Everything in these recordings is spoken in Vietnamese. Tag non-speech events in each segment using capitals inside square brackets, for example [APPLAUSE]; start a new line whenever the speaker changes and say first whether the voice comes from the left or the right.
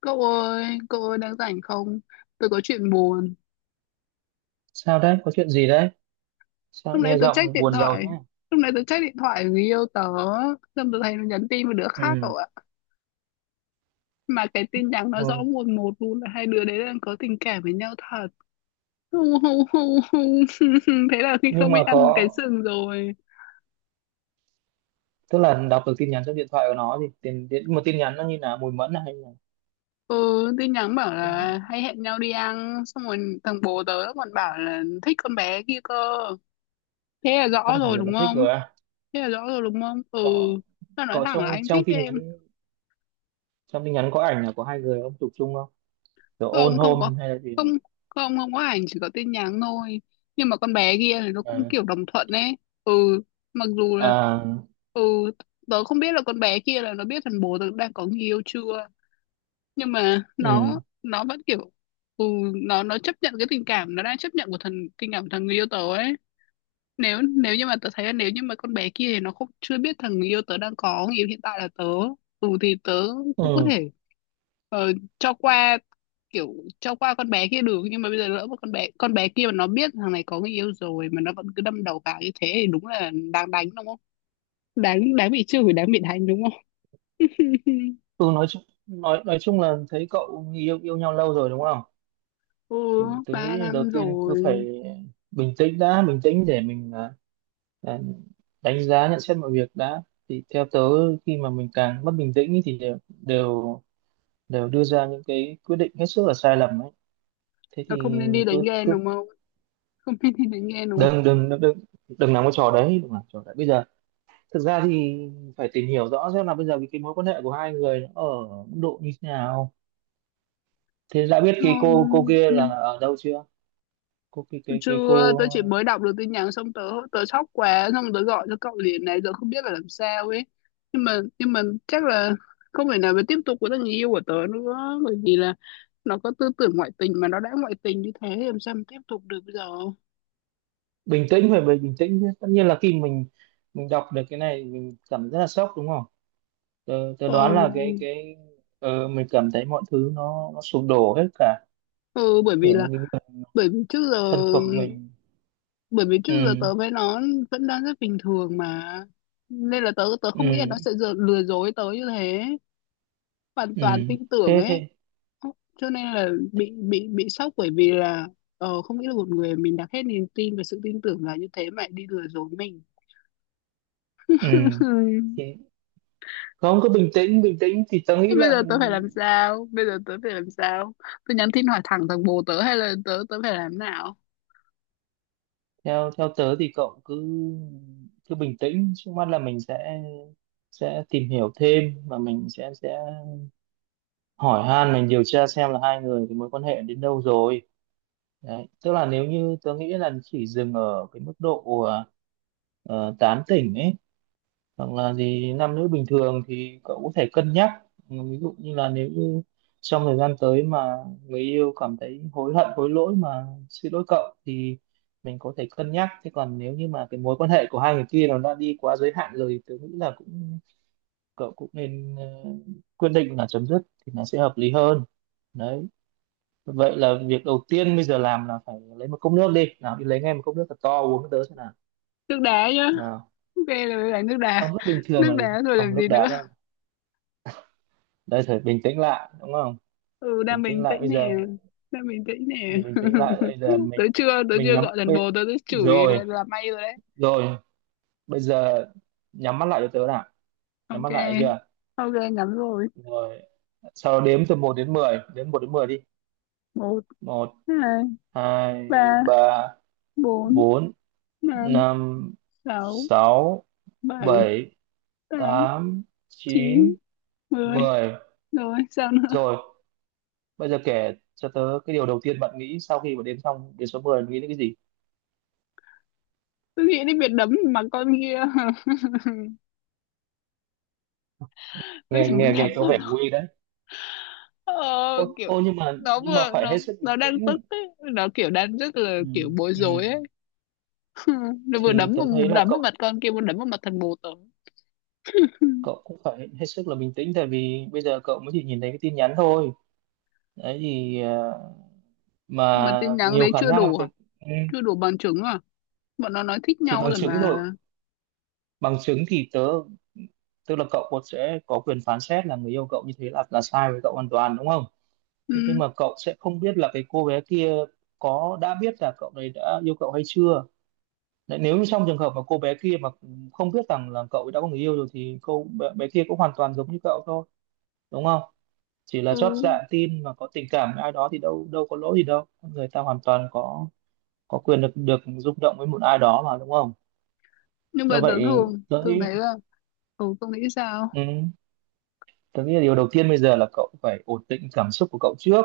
left: Cậu ơi đang rảnh không? Tôi có chuyện buồn.
right: Sao đấy? Có chuyện gì đấy?
left: Lúc
right: Sao
left: nãy
right: nghe
left: tôi check
right: giọng
left: điện
right: buồn rầu
left: thoại.
right: thế?
left: Lúc nãy tôi check điện thoại của người yêu tớ. Xong tôi thấy nó nhắn tin với đứa khác
right: Ừ.
left: cậu ạ. Mà cái tin nhắn nó rõ
right: Ừ.
left: mồn một luôn là hai đứa đấy đang có tình cảm với nhau thật. Hu, hu, hu, hu. [LAUGHS] Thế là khi
right: Nhưng
left: không biết
right: mà
left: ăn cái
right: có,
left: sừng rồi.
right: tức là đọc được tin nhắn trong điện thoại của nó thì tin tin- một tin nhắn nó như là mùi mẫn à, hay là
left: Ừ, tin nhắn bảo là hay hẹn nhau đi ăn. Xong rồi thằng bố tớ nó còn bảo là thích con bé kia cơ. Thế là
right: tức
left: rõ
right: là
left: rồi
right: hiểu là
left: đúng
right: thích
left: không?
right: rồi à?
left: Thế là rõ rồi đúng không? Ừ,
right: Có
left: nó nói
right: có
left: thẳng là
right: trong
left: anh
right: trong
left: thích
right: tin
left: em.
right: nhắn, trong tin nhắn có ảnh là của hai người ông chụp chung không? Kiểu ôn
left: Không, không có.
right: hôn hay là gì
left: Không,
right: không?
left: không, không có ảnh, chỉ có tin nhắn thôi. Nhưng mà con bé kia thì nó cũng
right: Ừ.
left: kiểu đồng thuận ấy. Ừ, mặc dù là,
right: À,
left: ừ, tớ không biết là con bé kia là nó biết thằng bố tớ đang có người yêu chưa, nhưng mà
right: ừ.
left: nó vẫn kiểu, ừ, nó chấp nhận cái tình cảm nó đang chấp nhận của thằng người yêu tớ ấy. Nếu nếu như mà tớ thấy là nếu như mà con bé kia thì nó không, chưa biết thằng người yêu tớ đang có người yêu hiện tại là tớ, ừ thì tớ cũng có
right: Ừ.
left: thể cho qua, kiểu cho qua con bé kia được. Nhưng mà bây giờ lỡ một con bé kia mà nó biết thằng này có người yêu rồi mà nó vẫn cứ đâm đầu vào như thế thì đúng là đáng đánh đúng không? Đáng đáng bị chửi, đáng bị đánh đúng không? [LAUGHS]
right: Ừ, nói chung nói chung là thấy cậu yêu yêu nhau lâu rồi đúng không?
left: Ừ,
right: Thì tôi
left: ba
right: nghĩ đầu
left: năm
right: tiên cứ phải
left: rồi.
right: bình tĩnh đã, bình tĩnh để mình Ờ, đánh giá nhận xét mọi việc đã. Thì theo tớ khi mà mình càng mất bình tĩnh ý thì đều đều đều đưa ra những cái quyết định hết sức là sai lầm ấy. Thế
left: Là
right: thì
left: không nên đi đánh
right: cứ
left: ghen
right: cứ
left: đúng không? Không nên đi đánh ghen đúng không?
right: đừng đừng đừng đừng, đừng làm cái trò đấy, đừng làm trò đấy bây giờ. Thực ra thì phải tìm hiểu rõ xem là bây giờ cái mối quan hệ của hai người nó ở mức độ như thế nào. Thế đã biết cái cô
left: Không,
right: kia là
left: nhưng
right: ở đâu chưa? Cô cái
left: chưa,
right: cô
left: tớ chỉ mới đọc được tin nhắn xong, tớ tớ sốc quá, xong tớ gọi cho cậu liền này, giờ không biết phải làm sao ấy. Nhưng mà chắc là không thể nào mà tiếp tục với thằng người yêu của tớ nữa, bởi vì là nó có tư tưởng ngoại tình, mà nó đã ngoại tình như thế thì làm sao mà tiếp tục được bây giờ.
right: Bình tĩnh, phải bình tĩnh chứ, tất nhiên là khi mình đọc được cái này mình cảm thấy rất là sốc đúng không? Tớ đoán là
left: Ồ,
right: cái mình cảm thấy mọi thứ nó sụp đổ hết cả,
left: ừ, bởi vì
right: kiểu như
left: là,
right: những người
left: bởi vì trước giờ
right: thân thuộc mình.
left: bởi vì trước giờ
right: Ừ.
left: tớ với nó vẫn đang rất bình thường mà, nên là tớ tớ không nghĩ là
right: Ừ.
left: nó sẽ giờ lừa dối tớ như thế. Hoàn
right: Ừ.
left: toàn tin tưởng
right: thế
left: ấy.
right: thế
left: Ốc, cho nên là bị bị sốc, bởi vì là, ờ, không nghĩ là một người mình đặt hết niềm tin và sự tin tưởng vào như thế mà lại đi lừa dối mình.
right: Ừ. Thế.
left: [LAUGHS]
right: Không, cứ bình tĩnh, bình tĩnh thì tớ
left: Thế
right: nghĩ
left: bây giờ
right: là
left: tớ phải làm sao, bây giờ tớ phải làm sao? Tớ nhắn tin hỏi thẳng thằng bồ tớ, hay là tớ tớ phải làm nào?
right: theo theo tớ thì cậu cứ cứ bình tĩnh, trước mắt là mình sẽ tìm hiểu thêm và mình sẽ hỏi han, mình điều tra xem là hai người cái mối quan hệ đến đâu rồi. Đấy, tức là nếu như tớ nghĩ là chỉ dừng ở cái mức độ tán tỉnh ấy, hoặc là gì nam nữ bình thường thì cậu có thể cân nhắc. Ừ, ví dụ như là nếu như trong thời gian tới mà người yêu cảm thấy hối hận hối lỗi mà xin lỗi cậu thì mình có thể cân nhắc. Thế còn nếu như mà cái mối quan hệ của hai người kia nó đã đi quá giới hạn rồi thì tôi nghĩ là cũng, cậu cũng nên quyết định là chấm dứt thì nó sẽ hợp lý hơn. Đấy. Vậy là việc đầu tiên bây giờ làm là phải lấy một cốc nước đi, nào đi lấy ngay một cốc nước thật to uống cái tớ xem nào.
left: Nước đá nhá.
right: Nào.
left: Ok, là nước
right: Ấm
left: đá.
right: nước bình thường
left: Nước
right: là
left: đá rồi
right: không,
left: làm
right: nước
left: gì
right: đá
left: nữa?
right: là đây, phải bình tĩnh lại đúng không?
left: Ừ,
right: Bình
left: đang
right: tĩnh
left: bình
right: lại
left: tĩnh
right: bây
left: nè.
right: giờ,
left: Đang bình tĩnh nè.
right: bình tĩnh lại bây giờ
left: [LAUGHS] tớ
right: mình
left: chưa tớ
right: mình
left: chưa
right: nhắm
left: gọi thằng
right: bây,
left: bồ tớ tớ chửi
right: rồi.
left: là may rồi đấy.
right: Rồi. Bây giờ nhắm mắt lại cho tớ nào. Nhắm
left: Ok.
right: mắt lại chưa?
left: Ok, ngắn rồi.
right: Rồi. Sau đó đếm từ một đến 10, đếm một đến 10 đi.
left: Một.
right: Một.
left: Hai.
right: Hai.
left: Ba.
right: Ba.
left: Bốn.
right: Bốn.
left: Năm.
right: Năm.
left: Sáu.
right: Sáu.
left: Bảy.
right: Bảy.
left: Tám.
right: Tám.
left: Chín.
right: Chín.
left: Mười.
right: Mười.
left: Rồi sao nữa?
right: Rồi, bây giờ kể cho tớ cái điều đầu tiên bạn nghĩ sau khi mà đếm xong đến số mười, nghĩ đến cái gì.
left: Tôi nghĩ đến việc đấm mà con kia. [LAUGHS] Tôi
right: Nghe
left: chỉ
right: nghe
left: muốn đấm
right: Nghe có
left: vào
right: vẻ
left: nó.
right: nguy.
left: Ờ,
right: Ô,
left: kiểu
right: nhưng mà
left: nó vừa,
right: phải
left: nó
right: hết sức bình
left: nó
right: tĩnh.
left: đang tức ấy. Nó kiểu đang rất là
right: Ừ,
left: kiểu bối
right: ừ.
left: rối ấy. [LAUGHS] Nó vừa
right: Thì
left: đấm
right: tớ
left: vào,
right: thấy là
left: đấm vào
right: cậu
left: mặt con kia, vừa đấm vào mặt thằng bồ tớ.
right: cậu cũng phải hết sức là bình tĩnh, tại vì bây giờ cậu mới chỉ nhìn thấy cái tin nhắn thôi. Đấy thì
left: Mà
right: mà
left: tin nhắn
right: nhiều
left: đấy
right: khả
left: chưa
right: năng là
left: đủ à?
right: ừ,
left: Chưa đủ bằng chứng à? Bọn nó nói thích
right: thì
left: nhau
right: bằng
left: rồi
right: chứng
left: mà.
right: rồi. Bằng chứng thì tớ, tức là cậu cũng sẽ có quyền phán xét là người yêu cậu như thế là sai với cậu hoàn toàn đúng không? Thế nhưng
left: Ừ,
right: mà cậu sẽ không biết là cái cô bé kia có đã biết là cậu đấy đã yêu cậu hay chưa. Đấy, nếu như trong trường hợp mà cô bé kia mà không biết rằng là cậu ấy đã có người yêu rồi thì bé kia cũng hoàn toàn giống như cậu thôi đúng không? Chỉ là chót
left: ừ.
right: dạ tin mà có tình cảm với ai đó thì đâu đâu có lỗi gì đâu, người ta hoàn toàn có quyền được được rung động với một ai đó mà đúng không?
left: Nhưng mà
right: Do
left: tớ
right: vậy
left: thường
right: tôi
left: thường
right: nghĩ
left: thấy là, ừ, tôi nghĩ sao.
right: ừ, tôi nghĩ là điều đầu tiên bây giờ là cậu phải ổn định cảm xúc của cậu trước,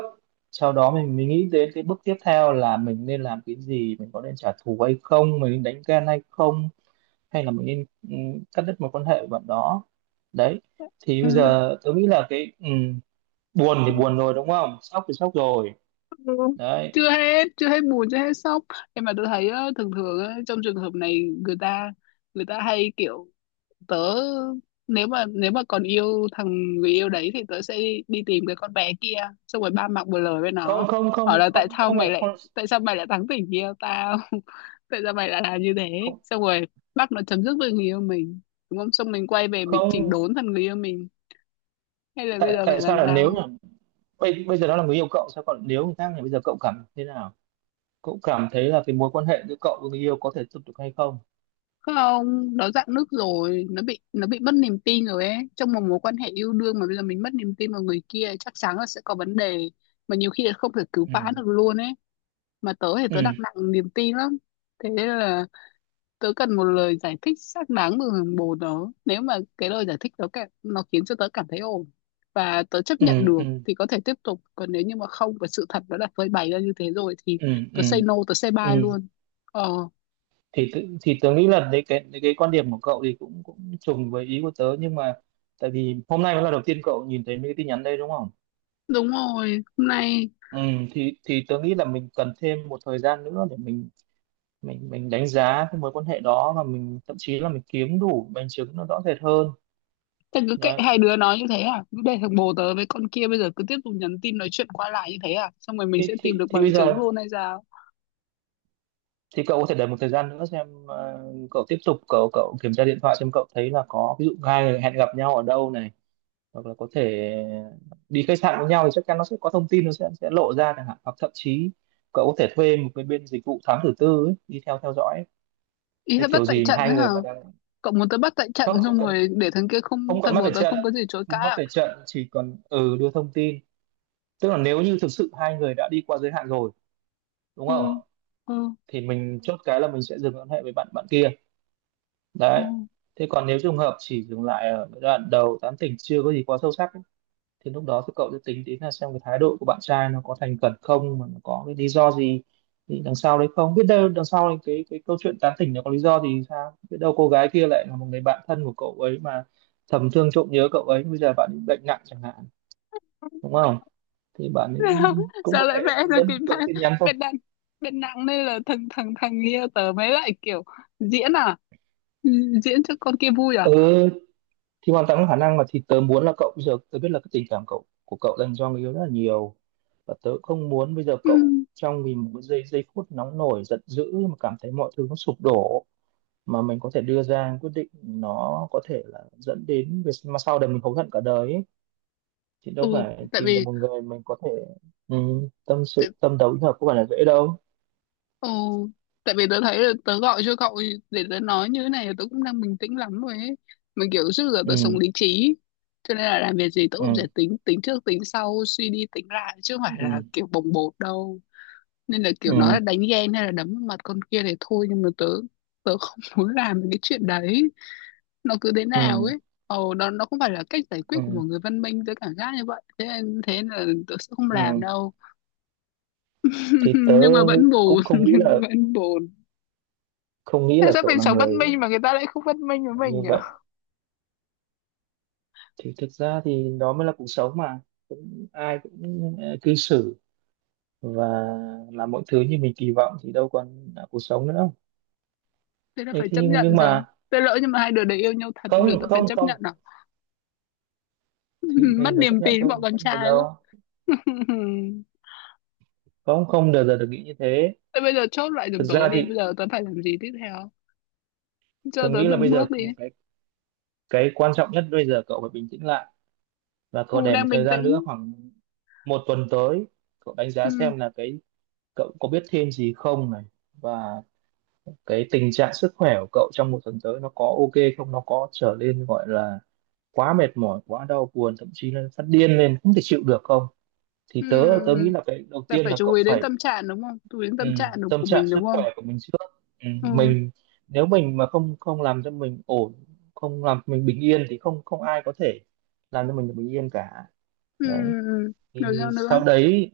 right: sau đó mình nghĩ đến cái bước tiếp theo là mình nên làm cái gì, mình có nên trả thù hay không, mình nên đánh ghen hay không, hay là mình nên cắt đứt một quan hệ với bạn đó. Đấy. Thì bây giờ tôi nghĩ là buồn thì
left: [LAUGHS]
right: buồn rồi đúng không, sốc thì sốc rồi.
left: Ừ.
right: Đấy.
left: chưa hết buồn, chưa hết sốc. Em mà tôi thấy á, thường thường á, trong trường hợp này người ta, người ta hay kiểu, tớ, nếu mà còn yêu thằng người yêu đấy thì tớ sẽ đi, đi tìm cái con bé kia, xong rồi ba mặt một lời với
right: Không,
left: nó,
right: không,
left: hỏi
right: không,
left: là tại
right: không,
left: sao
right: không phải.
left: mày lại,
right: Không
left: thắng tình yêu tao. [LAUGHS] Tại sao mày lại làm như thế,
right: không,
left: xong rồi bắt nó chấm dứt với người yêu mình đúng không, xong mình quay về mình chỉnh
right: không.
left: đốn thằng người yêu mình. Hay là bây
right: Tại
left: giờ phải
right: tại sao
left: làm
right: là nếu
left: sao?
right: là bây bây giờ nó là người yêu cậu, sao còn nếu người khác thì bây giờ cậu cảm thế nào, cậu cảm thấy là cái mối quan hệ giữa cậu với người yêu có thể tiếp tục hay không?
left: Không, nó dạn nứt rồi, nó bị mất niềm tin rồi ấy. Trong một mối quan hệ yêu đương mà bây giờ mình mất niềm tin vào người kia chắc chắn là sẽ có vấn đề, mà nhiều khi là không thể cứu vãn
right: Ừ.
left: được luôn ấy. Mà tớ thì
right: Ừ.
left: tớ đặt nặng niềm tin lắm, thế nên là tớ cần một lời giải thích xác đáng từ bồ tớ. Nếu mà cái lời giải thích đó nó khiến cho tớ cảm thấy ổn và tớ chấp
right: Ừ.
left: nhận được
right: Ừ.
left: thì có thể tiếp tục, còn nếu như mà không và sự thật nó đã phơi bày ra như thế rồi thì
right: Ừ.
left: tớ
right: Ừ.
left: say no, tớ say bye
right: Ừ.
left: luôn. Ờ.
right: Thì tớ nghĩ là đấy cái quan điểm của cậu thì cũng cũng trùng với ý của tớ, nhưng mà tại vì hôm nay mới là đầu tiên cậu nhìn thấy mấy cái tin nhắn đây đúng không?
left: Đúng rồi, hôm nay.
right: Ừ, thì tớ nghĩ là mình cần thêm một thời gian nữa để mình đánh giá cái mối quan hệ đó, và mình thậm chí là mình kiếm đủ bằng chứng nó rõ rệt hơn.
left: Thế cứ kệ
right: Đấy
left: hai đứa nói như thế à? Cứ để thằng bồ tớ với con kia bây giờ cứ tiếp tục nhắn tin nói chuyện qua lại như thế à? Xong rồi mình sẽ
right: thì
left: tìm được bằng
right: bây
left: chứng
right: giờ
left: luôn hay sao?
right: thì cậu có thể đợi một thời gian nữa xem cậu tiếp tục cậu cậu kiểm tra điện thoại xem cậu thấy là có ví dụ hai người hẹn gặp nhau ở đâu này, hoặc là có thể đi khách sạn với nhau thì chắc chắn nó sẽ có thông tin, nó sẽ lộ ra chẳng hạn, hoặc thậm chí cậu có thể thuê một cái bên dịch vụ thám tử tư ấy, đi theo theo dõi ấy.
left: Ý
right: Thế
left: là bắt
right: kiểu
left: tại
right: gì mà
left: trận
right: hai
left: đấy hả?
right: người mà đang
left: Cậu muốn tớ bắt tại trận
right: khóc chỉ
left: xong rồi
right: cần
left: để thằng kia không,
right: không còn
left: thằng
right: mắt
left: bồ
right: ở
left: tớ
right: trận,
left: không có gì chối cãi
right: không mắt
left: à?
right: ở trận chỉ còn đưa thông tin, tức là nếu như thực sự hai người đã đi qua giới hạn rồi đúng
left: Ừ,
right: không,
left: ừ,
right: thì mình chốt cái là mình sẽ dừng quan hệ với bạn bạn kia.
left: ừ.
right: Đấy. Thế còn nếu trường hợp chỉ dừng lại ở giai đoạn đầu tán tỉnh chưa có gì quá sâu sắc thì lúc đó thì cậu sẽ tính đến là xem cái thái độ của bạn trai nó có thành khẩn không, mà nó có cái lý do gì, thì đằng sau đấy không biết đâu, đằng sau đấy cái câu chuyện tán tỉnh nó có lý do thì sao, biết đâu cô gái kia lại là một người bạn thân của cậu ấy mà thầm thương trộm nhớ cậu ấy, bây giờ bạn ấy bệnh nặng chẳng hạn, đúng không, thì bạn
left: [LAUGHS]
right: ấy
left: Sao,
right: cũng
left: sao
right: có thể
left: lại vẽ ra
right: đơn
left: kịch
right: thuần
left: bản
right: tin nhắn thôi.
left: bên nặng, bên nặng đây là thằng thằng thằng kia, tớ mới lại kiểu diễn à? Ừ, diễn cho con kia vui à?
right: Ừ thì hoàn toàn có khả năng mà, thì tớ muốn là cậu bây giờ, tớ biết là cái tình cảm cậu, của cậu dành cho người yêu rất là nhiều, và tớ không muốn bây giờ
left: Ừ,
right: cậu trong vì một cái giây giây phút nóng nổi giận dữ mà cảm thấy mọi thứ nó sụp đổ, mà mình có thể đưa ra quyết định nó có thể là dẫn đến việc mà sau này mình hối hận cả đời ấy. Thì đâu
left: ừ,
right: phải
left: tại
right: tìm được
left: vì
right: một người mình có thể ừ, tâm sự
left: tự
right: tâm đầu ý hợp có phải là dễ đâu.
left: ồ, tại vì tớ thấy là tớ gọi cho cậu, để tớ nói như thế này là tớ cũng đang bình tĩnh lắm rồi ấy. Mình kiểu trước giờ tớ sống
right: Ừ.
left: lý trí, cho nên là làm việc gì tớ cũng sẽ
right: Ừ.
left: tính tính trước tính sau, suy đi tính lại chứ không phải là
right: Ừ.
left: kiểu bồng bột đâu. Nên là kiểu nói là
right: Ừ.
left: đánh ghen hay là đấm vào mặt con kia thì thôi, nhưng mà tớ, tớ không [LAUGHS] muốn làm cái chuyện đấy. Nó cứ thế
right: Ừ.
left: nào ấy. Ồ, đó nó không phải là cách giải quyết của
right: Ừ.
left: một người văn minh, tớ cảm giác như vậy. Thế nên là tớ sẽ không làm
right: Ừ.
left: đâu.
right: Thì
left: [LAUGHS]
right: tớ
left: Nhưng mà vẫn buồn,
right: cũng
left: [LAUGHS]
right: không nghĩ
left: nhưng mà
right: là,
left: vẫn buồn.
right: không nghĩ
left: Tại
right: là
left: sao
right: cậu
left: mình
right: là
left: sống văn
right: người
left: minh mà người ta lại không văn minh với mình
right: như
left: nhỉ?
right: vậy. Thì thực ra thì đó mới là cuộc sống mà, cũng ai cũng cư xử và làm mọi thứ như mình kỳ vọng thì đâu còn là cuộc sống nữa.
left: Thế là
right: thế
left: phải
right: thế
left: chấp
right: nhưng
left: nhận sao?
right: mà
left: Thế lỡ nhưng mà hai đứa đấy yêu nhau thật thì đứa
right: không,
left: tớ phải
right: không,
left: chấp
right: không,
left: nhận à?
right: thì
left: [LAUGHS] Mất
right: mình phải chấp
left: niềm
right: nhận
left: tin
right: thôi
left: bọn con
right: có nào
left: trai quá.
right: đâu,
left: [LAUGHS]
right: không, không bao giờ được nghĩ như thế.
left: Thế bây giờ chốt lại
right: Thực
left: giùm tớ
right: ra
left: đi,
right: thì
left: bây giờ tớ phải làm gì tiếp theo? Cho
right: tôi
left: tớ
right: nghĩ là
left: từng
right: bây giờ
left: bước đi.
right: cái cái quan trọng nhất bây giờ cậu phải bình tĩnh lại, và cậu
left: Ừ,
right: để một
left: đang
right: thời
left: bình
right: gian nữa
left: tĩnh.
right: khoảng một tuần tới cậu đánh giá
left: Ừ,
right: xem là cái cậu có biết thêm gì không này, và cái tình trạng sức khỏe của cậu trong một tuần tới nó có ok không, nó có trở nên gọi là quá mệt mỏi, quá đau buồn, thậm chí là phát điên lên không thể chịu được không. Thì tớ tớ nghĩ
left: ừ.
right: là cái đầu
left: Là
right: tiên
left: phải
right: là
left: chú
right: cậu
left: ý đến
right: phải
left: tâm trạng đúng không, chú ý đến
right: ừ,
left: tâm trạng đúng
right: tâm
left: của
right: trạng
left: mình
right: sức
left: đúng
right: khỏe
left: không?
right: của mình trước,
left: Ừ,
right: mình, nếu mình mà không, làm cho mình ổn, không làm cho mình bình yên thì không, không ai có thể làm cho mình được bình yên cả.
left: ừ.
right: Đấy.
left: Ừ. Rồi
right: Thì
left: sao nữa?
right: sau đấy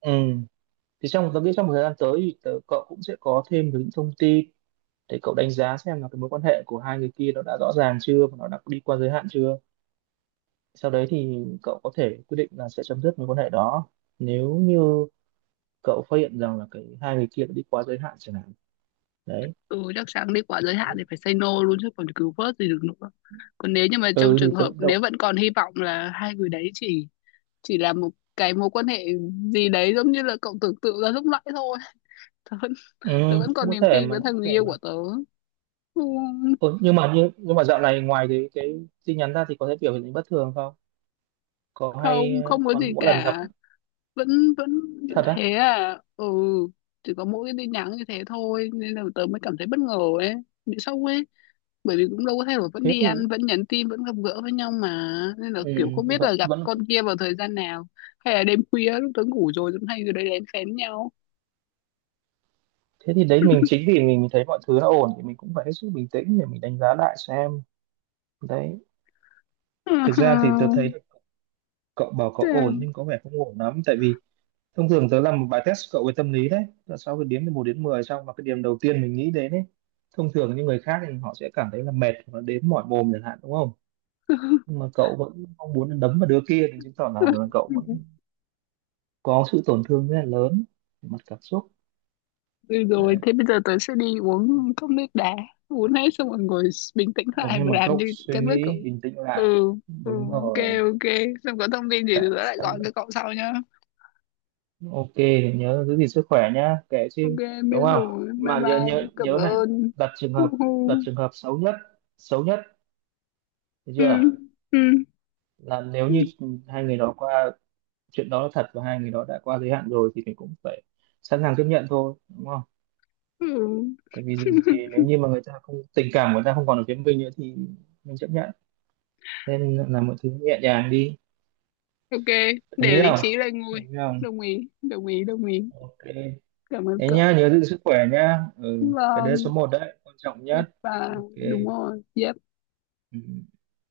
right: ừ, thì trong tớ nghĩ trong một thời gian tới thì cậu cũng sẽ có thêm được những thông tin để cậu đánh giá xem là cái mối quan hệ của hai người kia nó đã rõ ràng chưa và nó đã đi qua giới hạn chưa, sau đấy thì cậu có thể quyết định là sẽ chấm dứt mối quan hệ đó nếu như cậu phát hiện rằng là hai người kia đã đi quá giới hạn chẳng hạn. Đấy.
left: Ừ, chắc chắn đi quá giới hạn thì phải say no luôn chứ còn cứu vớt gì được nữa. Còn nếu như mà trong
right: Ừ thì
left: trường hợp
right: tự động.
left: nếu vẫn còn hy vọng là hai người đấy chỉ là một cái mối quan hệ gì đấy giống như là cậu tưởng tượng ra lúc nãy thôi. [LAUGHS] tớ vẫn,
right: Ừ,
left: Tớ vẫn còn niềm tin với
right: cũng
left: thằng
right: có
left: người
right: thể
left: yêu
right: mà.
left: của tớ. Không,
right: Ừ, nhưng mà dạo này ngoài cái tin nhắn ra thì có thể biểu hiện bất thường không, có hay
left: không, không có gì
right: còn mỗi lần gặp.
left: cả. Vẫn vẫn như
right: Thật á?
left: thế à? Ừ, chỉ có mỗi cái tin nhắn như thế thôi nên là tớ mới cảm thấy bất ngờ ấy, bị sốc ấy. Bởi vì cũng đâu có thay đổi, vẫn
right: Thế
left: đi
right: thì
left: ăn, vẫn nhắn tin, vẫn gặp gỡ với nhau mà. Nên là kiểu
right: ừ,
left: không biết
right: vẫn
left: là gặp
right: vẫn
left: con kia vào thời gian nào, hay là đêm khuya lúc tớ ngủ rồi cũng hay rồi đấy, lén phén nhau.
right: Thế thì đấy, mình chính vì mình thấy mọi thứ nó ổn thì mình cũng phải hết sức bình tĩnh để mình đánh giá lại xem. Đấy. Thực ra thì tôi
left: [LAUGHS]
right: thấy cậu bảo cậu
left: Chào.
right: ổn nhưng có vẻ không ổn lắm, tại vì thông thường tớ làm một bài test cậu về tâm lý đấy. Là sau cái điểm từ một đến 10 xong mà cái điểm đầu tiên mình nghĩ đến ấy, thông thường những người khác thì họ sẽ cảm thấy là mệt và đến mỏi mồm chẳng hạn đúng không? Nhưng mà cậu vẫn mong muốn là đấm vào đứa kia thì chứng tỏ là cậu vẫn có sự tổn thương rất là lớn về mặt cảm xúc.
left: Ừ rồi
right: Đấy.
left: thế bây giờ tớ sẽ đi uống cốc nước đá, uống hết xong rồi ngồi bình tĩnh
right: Dùng
left: lại
right: thêm
left: và
right: bằng
left: làm
right: cốc
left: như
right: suy
left: cái bước
right: nghĩ
left: cậu.
right: bình tĩnh
left: Ừ.
right: lại.
left: Ừ,
right: Đúng
left: ok.
right: rồi.
left: Ok, xong có thông tin gì thì tớ lại
right: Sau
left: gọi
right: đó-
left: cho cậu sau nhá.
right: ok, nhớ giữ gìn sức khỏe nhá, kệ
left: Ok,
right: chứ,
left: biết
right: đúng không?
left: rồi, bye
right: Mà nhớ
left: bye,
right: nhớ
left: cảm
right: nhớ này,
left: ơn.
right: đặt trường
left: [LAUGHS] Ừ.
right: hợp, đặt trường hợp xấu nhất, được chưa?
left: Ừ.
right: Là nếu
left: Ừ.
right: như hai người đó qua, chuyện đó là thật và hai người đó đã qua giới hạn rồi thì mình cũng phải sẵn sàng chấp nhận thôi đúng không,
left: Ừ.
right: tại vì dù gì
left: [LAUGHS]
right: nếu như mà người ta không, tình cảm của người ta không còn ở phía mình nữa thì mình chấp nhận, nên là mọi thứ nhẹ nhàng đi.
left: Ok,
right: Đồng
left: để
right: ý
left: lý
right: không?
left: trí lên ngôi.
right: Đồng ý không?
left: Đồng ý, đồng ý, đồng ý.
right: Ok.
left: Cảm ơn
right: Thế
left: cậu.
right: nhá, nhớ giữ sức khỏe nhá, ừ, cái đấy số
left: Vâng,
right: một đấy quan trọng nhất.
left: và đúng
right: Ok.
left: rồi. Yes.
right: Ừ.